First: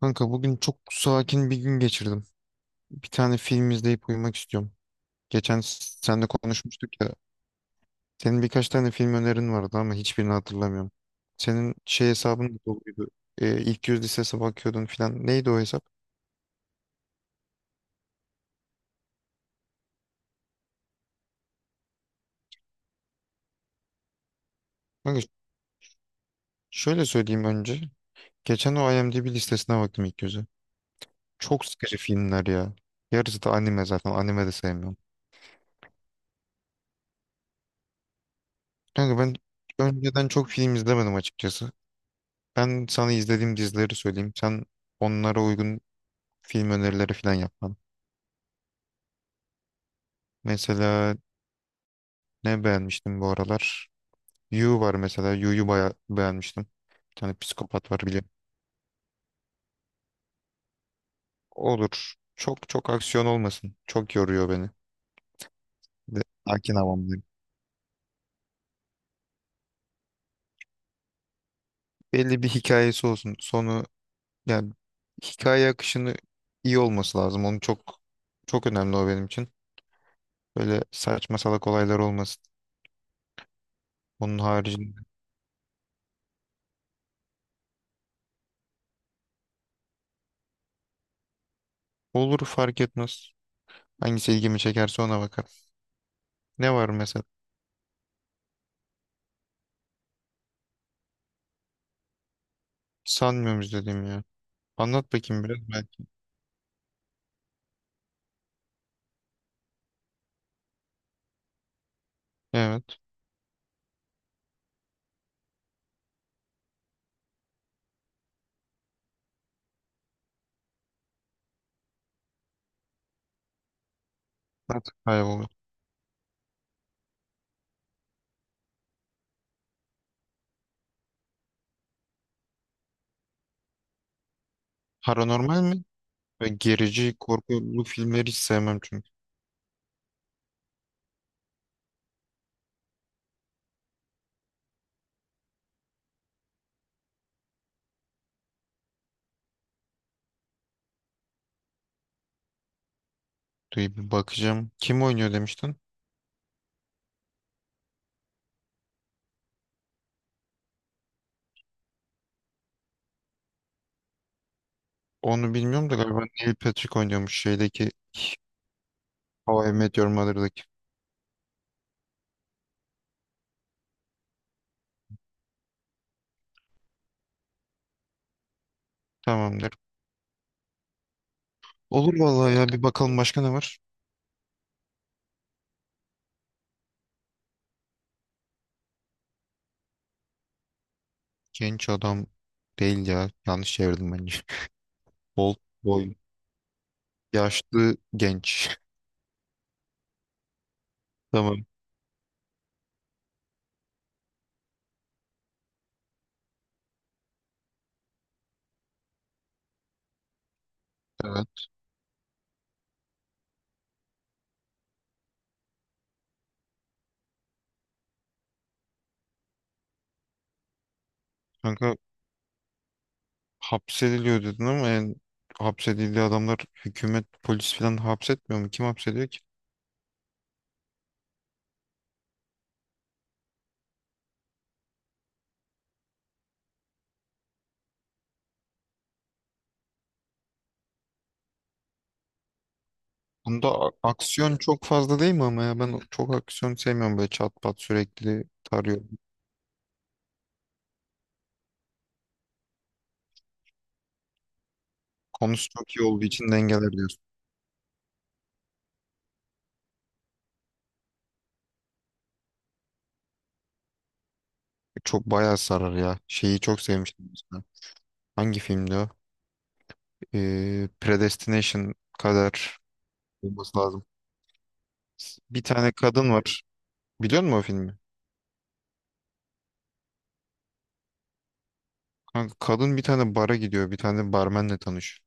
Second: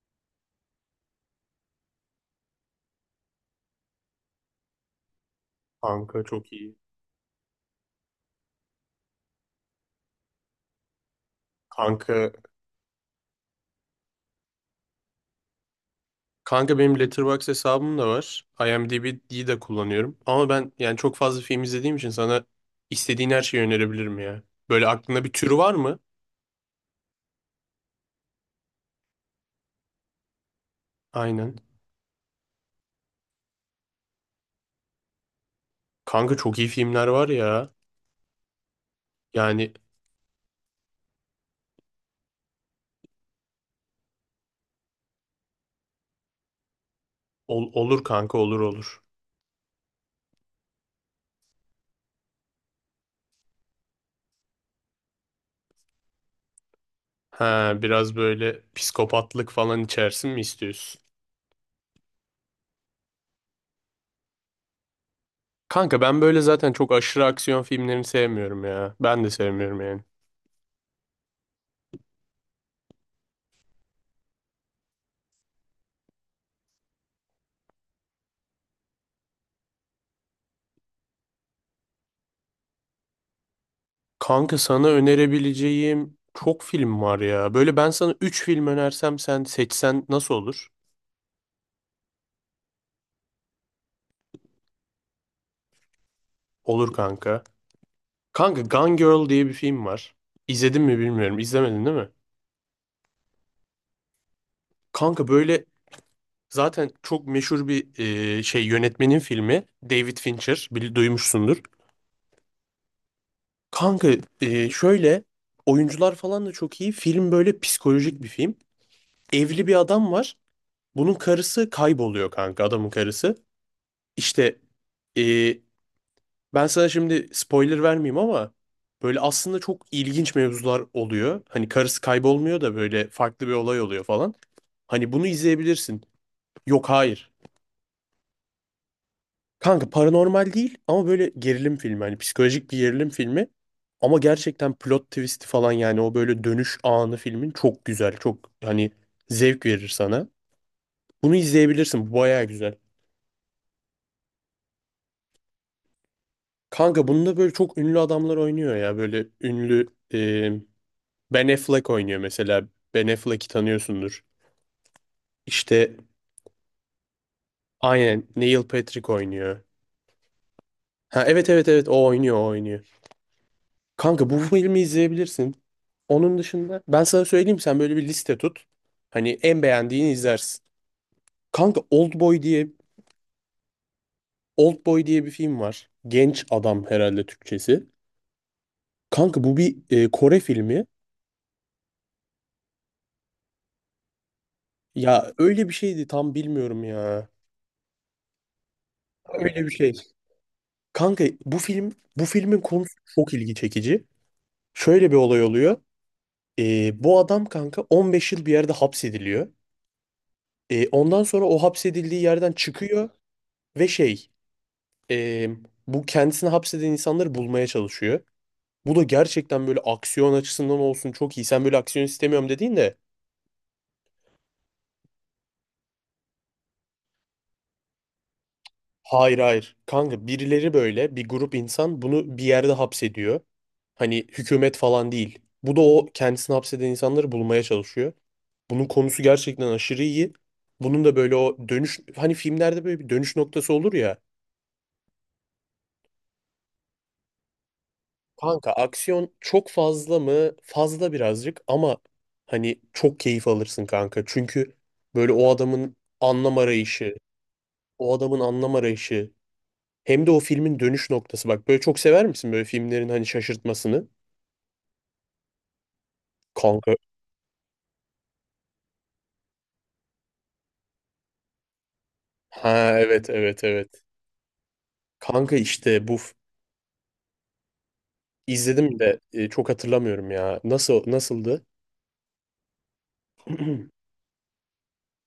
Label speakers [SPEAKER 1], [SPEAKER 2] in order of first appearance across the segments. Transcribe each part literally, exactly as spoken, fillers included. [SPEAKER 1] Kanka bugün çok sakin bir gün geçirdim. Bir tane film izleyip uyumak istiyorum. Geçen s-
[SPEAKER 2] Kanka
[SPEAKER 1] seninle
[SPEAKER 2] çok iyi.
[SPEAKER 1] konuşmuştuk ya. Senin birkaç tane film önerin vardı ama hiçbirini hatırlamıyorum. Senin şey
[SPEAKER 2] Kanka
[SPEAKER 1] hesabın da doluydu. Ee, ilk yüz listesine bakıyordun filan. Neydi o hesap?
[SPEAKER 2] kanka benim Letterboxd hesabım da var. I M D B'yi de kullanıyorum. Ama ben yani çok fazla film izlediğim için sana istediğin her şeyi önerebilirim ya. Böyle
[SPEAKER 1] Kanka
[SPEAKER 2] aklında
[SPEAKER 1] ş-
[SPEAKER 2] bir tür var mı?
[SPEAKER 1] şöyle söyleyeyim önce. Geçen o IMDb listesine baktım ilk yüzü.
[SPEAKER 2] Aynen.
[SPEAKER 1] Çok sıkıcı filmler ya. Yarısı da anime zaten. Anime de sevmiyorum.
[SPEAKER 2] Kanka çok iyi filmler var ya.
[SPEAKER 1] Kanka ben
[SPEAKER 2] Yani
[SPEAKER 1] önceden çok film izlemedim açıkçası. Ben sana izlediğim dizileri söyleyeyim. Sen onlara uygun film önerileri falan
[SPEAKER 2] ol-
[SPEAKER 1] yapmam.
[SPEAKER 2] olur kanka, olur olur.
[SPEAKER 1] Mesela ne beğenmiştim bu aralar? You var mesela. You'yu bayağı beğenmiştim. Bir tane
[SPEAKER 2] Ha,
[SPEAKER 1] psikopat var
[SPEAKER 2] biraz
[SPEAKER 1] biliyorum.
[SPEAKER 2] böyle psikopatlık falan içersin mi istiyorsun?
[SPEAKER 1] Olur. Çok çok aksiyon olmasın. Çok yoruyor beni.
[SPEAKER 2] Kanka ben
[SPEAKER 1] Ve
[SPEAKER 2] böyle zaten
[SPEAKER 1] sakin
[SPEAKER 2] çok
[SPEAKER 1] havamdayım.
[SPEAKER 2] aşırı aksiyon filmlerini sevmiyorum ya. Ben de sevmiyorum yani.
[SPEAKER 1] Belli bir hikayesi olsun. Sonu, yani hikaye akışını iyi olması lazım. Onu çok, çok önemli o benim için. Böyle saçma salak olaylar olmasın. Onun
[SPEAKER 2] Kanka sana
[SPEAKER 1] haricinde.
[SPEAKER 2] önerebileceğim çok film var ya. Böyle ben sana üç film önersem sen seçsen nasıl olur?
[SPEAKER 1] Olur, fark etmez. Hangisi ilgimi çekerse ona bakarım. Ne var
[SPEAKER 2] Olur
[SPEAKER 1] mesela?
[SPEAKER 2] kanka. Kanka Gone Girl diye bir film var. İzledin mi bilmiyorum. İzlemedin değil mi?
[SPEAKER 1] Sanmıyorum izlediğim ya. Anlat
[SPEAKER 2] Kanka
[SPEAKER 1] bakayım biraz
[SPEAKER 2] böyle
[SPEAKER 1] belki.
[SPEAKER 2] zaten çok meşhur bir e, şey yönetmenin filmi. David Fincher. Bil, duymuşsundur.
[SPEAKER 1] Evet.
[SPEAKER 2] Kanka e, şöyle, oyuncular falan da çok iyi. Film böyle psikolojik bir film. Evli bir adam var. Bunun karısı kayboluyor kanka, adamın karısı. İşte
[SPEAKER 1] Artık
[SPEAKER 2] e,
[SPEAKER 1] kayboldu.
[SPEAKER 2] ben sana şimdi spoiler vermeyeyim ama böyle aslında çok ilginç mevzular oluyor. Hani karısı kaybolmuyor da böyle farklı bir olay oluyor falan. Hani bunu
[SPEAKER 1] Paranormal mi?
[SPEAKER 2] izleyebilirsin.
[SPEAKER 1] Ve
[SPEAKER 2] Yok,
[SPEAKER 1] gerici
[SPEAKER 2] hayır.
[SPEAKER 1] korkulu filmleri hiç sevmem çünkü.
[SPEAKER 2] Kanka paranormal değil ama böyle gerilim filmi. Hani psikolojik bir gerilim filmi. Ama gerçekten plot twist'i falan, yani o böyle dönüş anı filmin çok güzel. Çok hani zevk verir sana. Bunu izleyebilirsin. Bu bayağı güzel.
[SPEAKER 1] Dur bir bakacağım. Kim oynuyor demiştin?
[SPEAKER 2] Kanka bunda böyle çok ünlü adamlar oynuyor ya. Böyle ünlü, Ben Affleck oynuyor mesela. Ben Affleck'i tanıyorsundur.
[SPEAKER 1] Onu bilmiyorum da
[SPEAKER 2] İşte
[SPEAKER 1] galiba Neil Patrick oynuyormuş şeydeki
[SPEAKER 2] aynen, Neil Patrick
[SPEAKER 1] How
[SPEAKER 2] oynuyor.
[SPEAKER 1] I Met Your Mother'daki.
[SPEAKER 2] Ha evet evet evet, o oynuyor o oynuyor. Kanka bu filmi izleyebilirsin. Onun dışında ben sana söyleyeyim, sen böyle bir liste tut. Hani en
[SPEAKER 1] Tamamdır.
[SPEAKER 2] beğendiğini izlersin. Kanka
[SPEAKER 1] Olur
[SPEAKER 2] Oldboy
[SPEAKER 1] vallahi
[SPEAKER 2] diye
[SPEAKER 1] ya, bir bakalım başka ne var?
[SPEAKER 2] Oldboy diye bir film var. Genç adam, herhalde Türkçesi. Kanka bu bir e, Kore filmi.
[SPEAKER 1] Genç adam değil ya. Yanlış çevirdim bence.
[SPEAKER 2] Ya
[SPEAKER 1] Old
[SPEAKER 2] öyle bir şeydi,
[SPEAKER 1] boy.
[SPEAKER 2] tam bilmiyorum ya.
[SPEAKER 1] Yaşlı genç.
[SPEAKER 2] Öyle bir şey. Kanka bu
[SPEAKER 1] Tamam.
[SPEAKER 2] film, bu filmin konusu çok ilgi çekici. Şöyle bir olay oluyor. Ee, bu adam kanka, on beş yıl bir yerde hapsediliyor. Ee, ondan sonra o
[SPEAKER 1] Evet.
[SPEAKER 2] hapsedildiği yerden çıkıyor ve şey e, bu, kendisini hapseden insanları bulmaya çalışıyor. Bu da gerçekten böyle aksiyon açısından olsun çok iyi. Sen böyle
[SPEAKER 1] Kanka
[SPEAKER 2] aksiyon istemiyorum dediğin de,
[SPEAKER 1] hapsediliyor dedin ama, yani hapsedildiği adamlar hükümet, polis falan hapsetmiyor mu? Kim hapsediyor
[SPEAKER 2] hayır
[SPEAKER 1] ki?
[SPEAKER 2] hayır. Kanka birileri, böyle bir grup insan bunu bir yerde hapsediyor. Hani hükümet falan değil. Bu da o kendisini hapseden insanları bulmaya çalışıyor. Bunun konusu gerçekten aşırı iyi. Bunun da böyle o dönüş, hani filmlerde böyle bir dönüş
[SPEAKER 1] Bunda
[SPEAKER 2] noktası
[SPEAKER 1] a-
[SPEAKER 2] olur ya.
[SPEAKER 1] aksiyon çok fazla değil mi ama ya, ben çok aksiyon sevmiyorum, böyle çat pat sürekli
[SPEAKER 2] Kanka
[SPEAKER 1] tarıyorum.
[SPEAKER 2] aksiyon çok fazla mı? Fazla birazcık ama hani çok keyif alırsın kanka. Çünkü böyle o
[SPEAKER 1] Konusu çok
[SPEAKER 2] adamın
[SPEAKER 1] iyi olduğu için
[SPEAKER 2] anlam
[SPEAKER 1] dengeler
[SPEAKER 2] arayışı,
[SPEAKER 1] diyorsun.
[SPEAKER 2] o adamın anlam arayışı, hem de o filmin dönüş noktası. Bak, böyle çok sever misin böyle filmlerin hani şaşırtmasını?
[SPEAKER 1] E, Çok bayağı sarar ya. Şeyi çok
[SPEAKER 2] Kanka.
[SPEAKER 1] sevmiştim mesela. Hangi filmdi o? Ee, Predestination kadar
[SPEAKER 2] Ha evet evet
[SPEAKER 1] olması
[SPEAKER 2] evet.
[SPEAKER 1] lazım.
[SPEAKER 2] Kanka
[SPEAKER 1] Bir tane
[SPEAKER 2] işte bu
[SPEAKER 1] kadın
[SPEAKER 2] f-
[SPEAKER 1] var. Biliyor musun o filmi?
[SPEAKER 2] izledim de e, çok hatırlamıyorum ya. Nasıl nasıldı?
[SPEAKER 1] Kanka, kadın bir tane bara gidiyor. Bir tane barmenle tanışıyor.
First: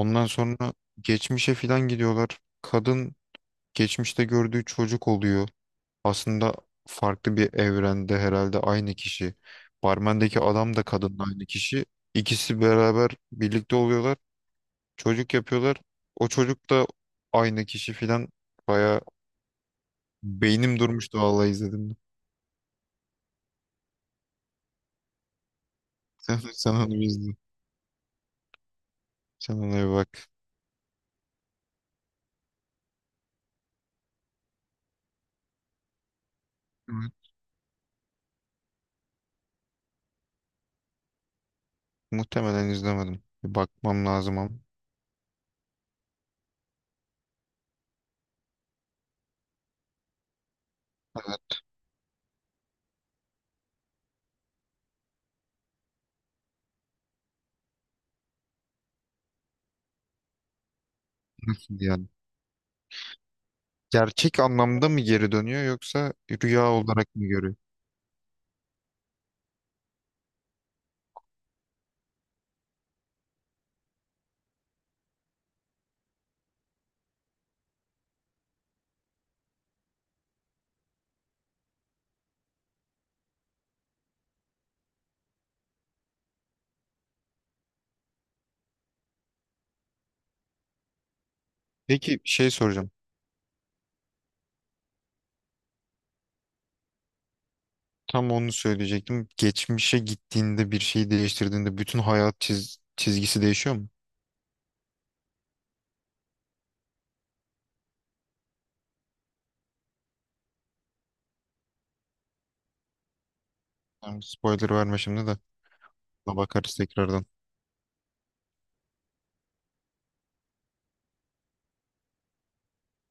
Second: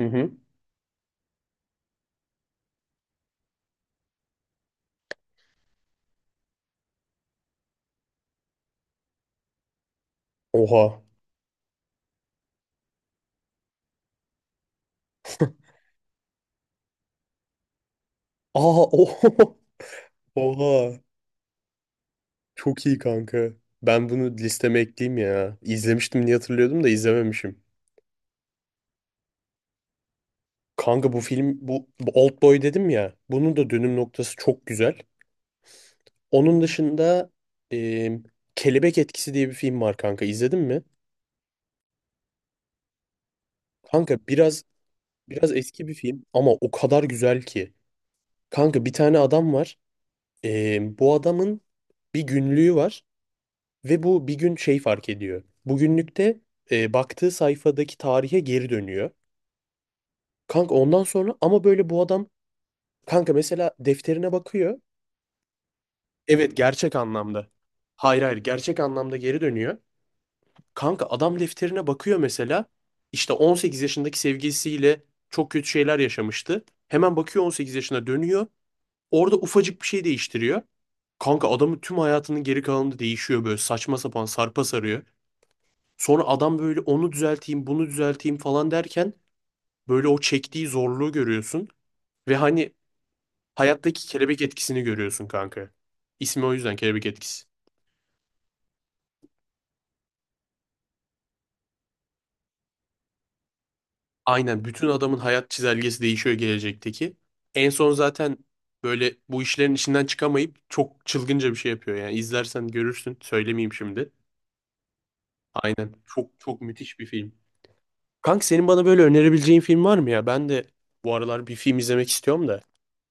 [SPEAKER 2] Hı hı.
[SPEAKER 1] sonra geçmişe filan gidiyorlar. Kadın geçmişte gördüğü çocuk oluyor. Aslında farklı bir evrende herhalde aynı kişi. Barmendeki adam da
[SPEAKER 2] Oha.
[SPEAKER 1] kadın da aynı kişi. İkisi beraber birlikte oluyorlar. Çocuk yapıyorlar. O çocuk da aynı kişi filan.
[SPEAKER 2] Aa
[SPEAKER 1] Baya
[SPEAKER 2] oho.
[SPEAKER 1] beynim
[SPEAKER 2] Oha.
[SPEAKER 1] durmuştu vallahi izledim.
[SPEAKER 2] Çok iyi kanka. Ben bunu listeme ekleyeyim ya. İzlemiştim diye
[SPEAKER 1] Sen, sen
[SPEAKER 2] hatırlıyordum da
[SPEAKER 1] onu bir izle.
[SPEAKER 2] izlememişim.
[SPEAKER 1] Sen ona bir bak.
[SPEAKER 2] Kanka bu film bu, bu Old Boy dedim ya. Bunun da dönüm noktası çok güzel. Onun
[SPEAKER 1] Evet.
[SPEAKER 2] dışında e, Kelebek Etkisi diye bir film var kanka. İzledin mi?
[SPEAKER 1] Muhtemelen izlemedim. Bir bakmam
[SPEAKER 2] Kanka
[SPEAKER 1] lazım ama.
[SPEAKER 2] biraz biraz eski bir film ama o kadar güzel ki. Kanka bir tane adam var. E, bu
[SPEAKER 1] Evet.
[SPEAKER 2] adamın bir günlüğü var. Ve bu bir gün şey fark ediyor. Bugünlükte e, baktığı sayfadaki tarihe geri dönüyor. Kanka ondan sonra, ama
[SPEAKER 1] Nasıl
[SPEAKER 2] böyle bu
[SPEAKER 1] yani?
[SPEAKER 2] adam kanka mesela defterine
[SPEAKER 1] Gerçek
[SPEAKER 2] bakıyor.
[SPEAKER 1] anlamda mı geri dönüyor yoksa
[SPEAKER 2] Evet,
[SPEAKER 1] rüya
[SPEAKER 2] gerçek
[SPEAKER 1] olarak mı
[SPEAKER 2] anlamda.
[SPEAKER 1] görüyor?
[SPEAKER 2] Hayır hayır, gerçek anlamda geri dönüyor. Kanka adam defterine bakıyor mesela. İşte on sekiz yaşındaki sevgilisiyle çok kötü şeyler yaşamıştı. Hemen bakıyor, on sekiz yaşına dönüyor. Orada ufacık bir şey değiştiriyor. Kanka adamın tüm hayatının geri kalanında değişiyor, böyle saçma sapan sarpa sarıyor. Sonra adam böyle onu düzelteyim, bunu düzelteyim falan derken, böyle o çektiği zorluğu görüyorsun
[SPEAKER 1] Peki
[SPEAKER 2] ve
[SPEAKER 1] şey
[SPEAKER 2] hani
[SPEAKER 1] soracağım.
[SPEAKER 2] hayattaki kelebek etkisini görüyorsun kanka. İsmi o yüzden kelebek etkisi.
[SPEAKER 1] Tam onu söyleyecektim. Geçmişe gittiğinde bir şeyi değiştirdiğinde bütün hayat çiz- çizgisi değişiyor mu?
[SPEAKER 2] Aynen, bütün adamın hayat çizelgesi değişiyor, gelecekteki. En son zaten böyle bu işlerin içinden çıkamayıp çok çılgınca bir şey yapıyor, yani izlersen görürsün, söylemeyeyim şimdi.
[SPEAKER 1] Yani spoiler verme şimdi de.
[SPEAKER 2] Aynen, çok
[SPEAKER 1] Buna
[SPEAKER 2] çok
[SPEAKER 1] bakarız
[SPEAKER 2] müthiş bir
[SPEAKER 1] tekrardan.
[SPEAKER 2] film. Kanka senin bana böyle önerebileceğin film var mı ya? Ben de bu aralar bir film izlemek istiyorum da.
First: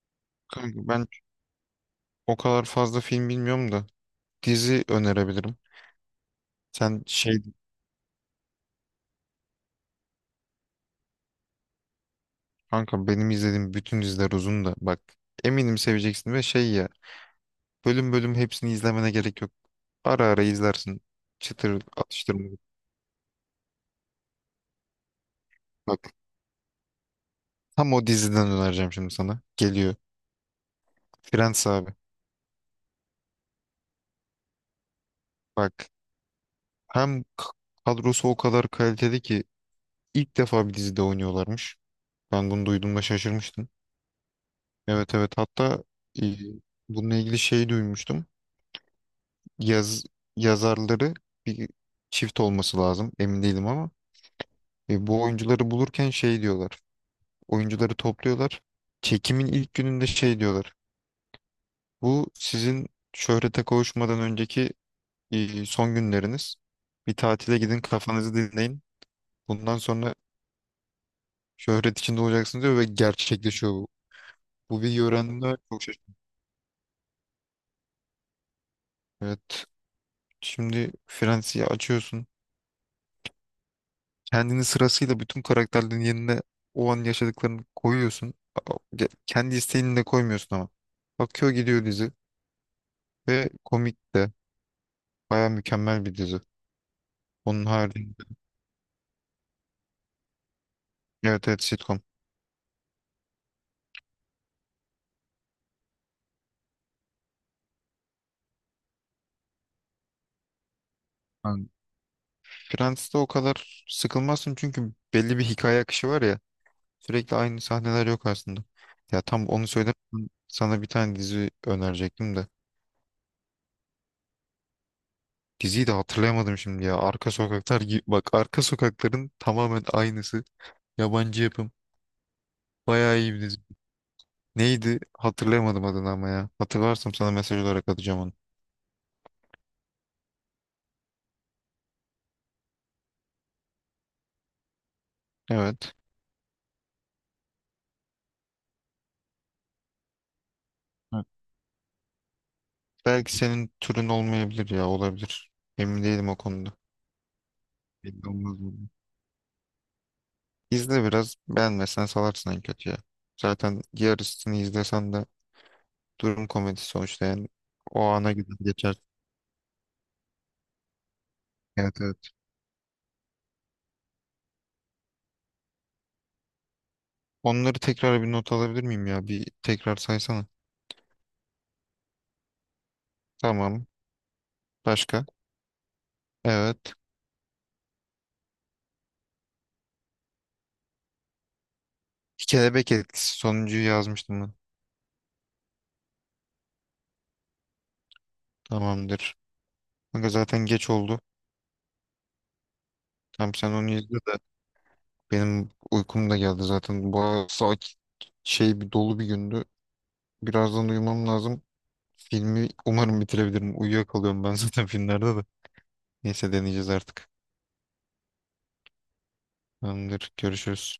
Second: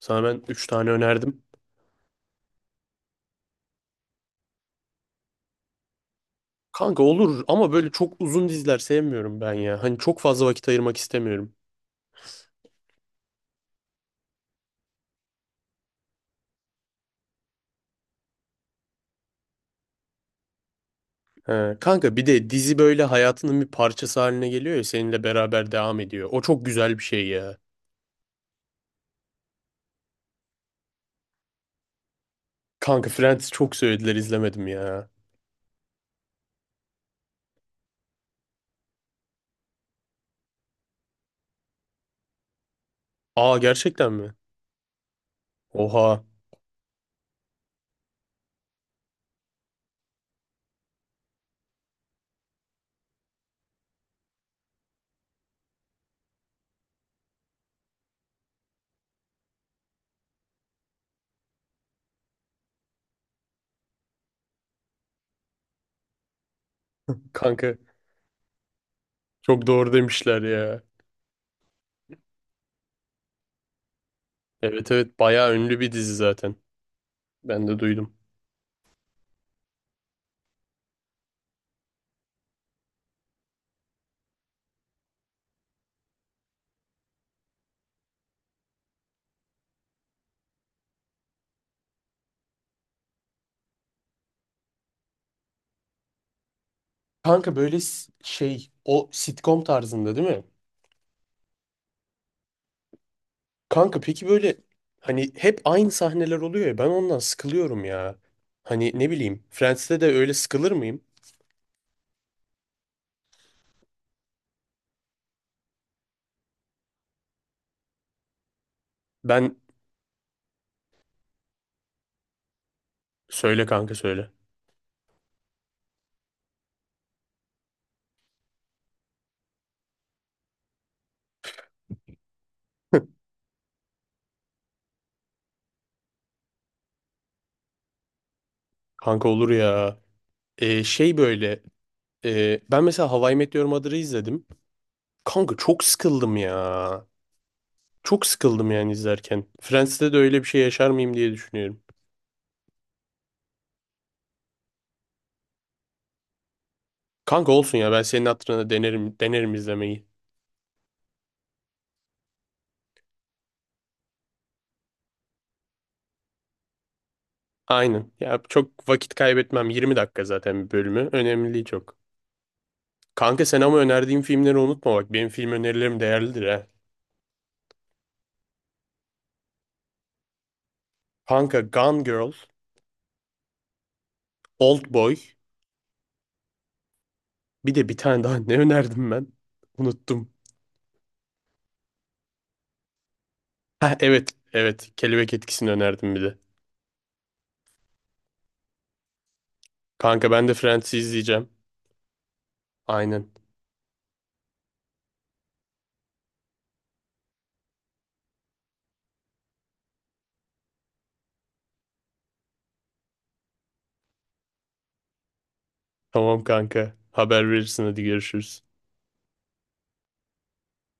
[SPEAKER 2] Sana ben üç
[SPEAKER 1] Kanka
[SPEAKER 2] tane
[SPEAKER 1] ben
[SPEAKER 2] önerdim.
[SPEAKER 1] o kadar fazla film bilmiyorum da dizi önerebilirim.
[SPEAKER 2] Kanka
[SPEAKER 1] Sen şey,
[SPEAKER 2] olur ama böyle çok uzun diziler sevmiyorum ben ya. Hani çok fazla vakit ayırmak istemiyorum.
[SPEAKER 1] kanka benim izlediğim bütün diziler uzun da bak, eminim seveceksin ve şey ya, bölüm bölüm hepsini izlemene gerek yok. Ara ara izlersin.
[SPEAKER 2] He,
[SPEAKER 1] Çıtır
[SPEAKER 2] kanka bir de
[SPEAKER 1] atıştırmalık.
[SPEAKER 2] dizi böyle hayatının bir parçası haline geliyor ya, seninle beraber devam
[SPEAKER 1] Bak,
[SPEAKER 2] ediyor. O çok güzel bir şey ya.
[SPEAKER 1] tam o diziden önereceğim şimdi sana. Geliyor. Friends abi.
[SPEAKER 2] Kanka Friends çok söylediler, izlemedim ya.
[SPEAKER 1] Bak, hem k- kadrosu o kadar kaliteli ki ilk defa bir dizide oynuyorlarmış. Ben bunu duyduğumda
[SPEAKER 2] Aa,
[SPEAKER 1] şaşırmıştım.
[SPEAKER 2] gerçekten mi?
[SPEAKER 1] Evet, evet, hatta
[SPEAKER 2] Oha.
[SPEAKER 1] e, bununla ilgili şey duymuştum. Yaz, yazarları bir çift olması lazım, emin değilim ama e, bu oyuncuları bulurken şey diyorlar. Oyuncuları topluyorlar. Çekimin ilk gününde şey diyorlar. Bu sizin şöhrete kavuşmadan önceki e, son günleriniz. Bir tatile
[SPEAKER 2] Kanka
[SPEAKER 1] gidin, kafanızı dinleyin.
[SPEAKER 2] çok
[SPEAKER 1] Bundan
[SPEAKER 2] doğru
[SPEAKER 1] sonra
[SPEAKER 2] demişler ya.
[SPEAKER 1] şöhret içinde olacaksın diyor ve gerçekleşiyor bu. Bu
[SPEAKER 2] Evet
[SPEAKER 1] bilgiyi
[SPEAKER 2] evet, bayağı
[SPEAKER 1] öğrendiğimde
[SPEAKER 2] ünlü
[SPEAKER 1] çok
[SPEAKER 2] bir dizi
[SPEAKER 1] şaşırdım.
[SPEAKER 2] zaten. Ben de duydum.
[SPEAKER 1] Evet. Şimdi Fransa'yı açıyorsun. Kendini sırasıyla bütün karakterlerin yerine, o an yaşadıklarını koyuyorsun. A- ge- Kendi isteğini de koymuyorsun ama. Akıyor gidiyor dizi. Ve komik de. Baya mükemmel bir dizi.
[SPEAKER 2] Kanka
[SPEAKER 1] Onun
[SPEAKER 2] böyle s-
[SPEAKER 1] haricinde.
[SPEAKER 2] şey, o sitcom tarzında değil mi?
[SPEAKER 1] Evet evet, sitcom.
[SPEAKER 2] Kanka peki böyle hani hep aynı sahneler oluyor ya, ben ondan sıkılıyorum ya. Hani ne bileyim, Friends'te de öyle sıkılır mıyım?
[SPEAKER 1] Yani Friends'te o kadar sıkılmazsın çünkü belli bir hikaye akışı var ya. Sürekli aynı sahneler yok aslında. Ya tam
[SPEAKER 2] Ben
[SPEAKER 1] onu söyledim. Sana bir tane dizi önerecektim de.
[SPEAKER 2] Söyle kanka, söyle.
[SPEAKER 1] Diziyi de hatırlayamadım şimdi ya. Arka Sokaklar gibi. Bak, Arka Sokakların tamamen aynısı. Yabancı yapım. Bayağı iyi bir dizi. Neydi? Hatırlayamadım adını ama ya. Hatırlarsam sana mesaj olarak atacağım onu.
[SPEAKER 2] Kanka olur ya. Ee, şey böyle e, ben mesela How I Met Your Mother'ı izledim. Kanka çok
[SPEAKER 1] Evet.
[SPEAKER 2] sıkıldım ya. Çok sıkıldım yani izlerken. Friends'te de öyle bir şey yaşar mıyım
[SPEAKER 1] Evet.
[SPEAKER 2] diye düşünüyorum.
[SPEAKER 1] Belki senin türün olmayabilir ya. Olabilir. Emin değilim o konuda.
[SPEAKER 2] Kanka olsun ya, ben senin
[SPEAKER 1] Belli olmaz
[SPEAKER 2] hatırına
[SPEAKER 1] bu.
[SPEAKER 2] denerim, denerim izlemeyi.
[SPEAKER 1] İzle biraz. Beğenmezsen salarsın en kötü ya. Zaten yarısını izlesen de durum komedisi sonuçta yani. O
[SPEAKER 2] Aynen.
[SPEAKER 1] ana
[SPEAKER 2] Ya
[SPEAKER 1] gider
[SPEAKER 2] çok
[SPEAKER 1] geçer.
[SPEAKER 2] vakit kaybetmem. yirmi dakika zaten bir bölümü. Önemli değil çok.
[SPEAKER 1] Evet evet.
[SPEAKER 2] Kanka sen ama önerdiğim filmleri unutma bak. Benim film önerilerim değerlidir ha.
[SPEAKER 1] Onları tekrar bir not alabilir miyim ya? Bir tekrar saysana.
[SPEAKER 2] Kanka Gone Girl,
[SPEAKER 1] Tamam.
[SPEAKER 2] Old Boy.
[SPEAKER 1] Başka? Evet.
[SPEAKER 2] Bir de bir tane daha ne önerdim ben? Unuttum.
[SPEAKER 1] Kelebek etkisi sonuncuyu
[SPEAKER 2] Ha evet
[SPEAKER 1] yazmıştım ben.
[SPEAKER 2] evet. Kelebek etkisini önerdim bir de.
[SPEAKER 1] Tamamdır.
[SPEAKER 2] Kanka
[SPEAKER 1] Kanka
[SPEAKER 2] ben de
[SPEAKER 1] zaten geç
[SPEAKER 2] Friends'i
[SPEAKER 1] oldu.
[SPEAKER 2] izleyeceğim. Aynen.
[SPEAKER 1] Tamam, sen onu izle de benim uykum da geldi zaten. Bu saat şey, bir dolu bir gündü. Birazdan uyumam lazım. Filmi umarım bitirebilirim. Uyuyakalıyorum ben zaten filmlerde de.
[SPEAKER 2] Tamam
[SPEAKER 1] Neyse deneyeceğiz
[SPEAKER 2] kanka.
[SPEAKER 1] artık.
[SPEAKER 2] Haber verirsin, hadi görüşürüz.
[SPEAKER 1] Tamamdır. Görüşürüz.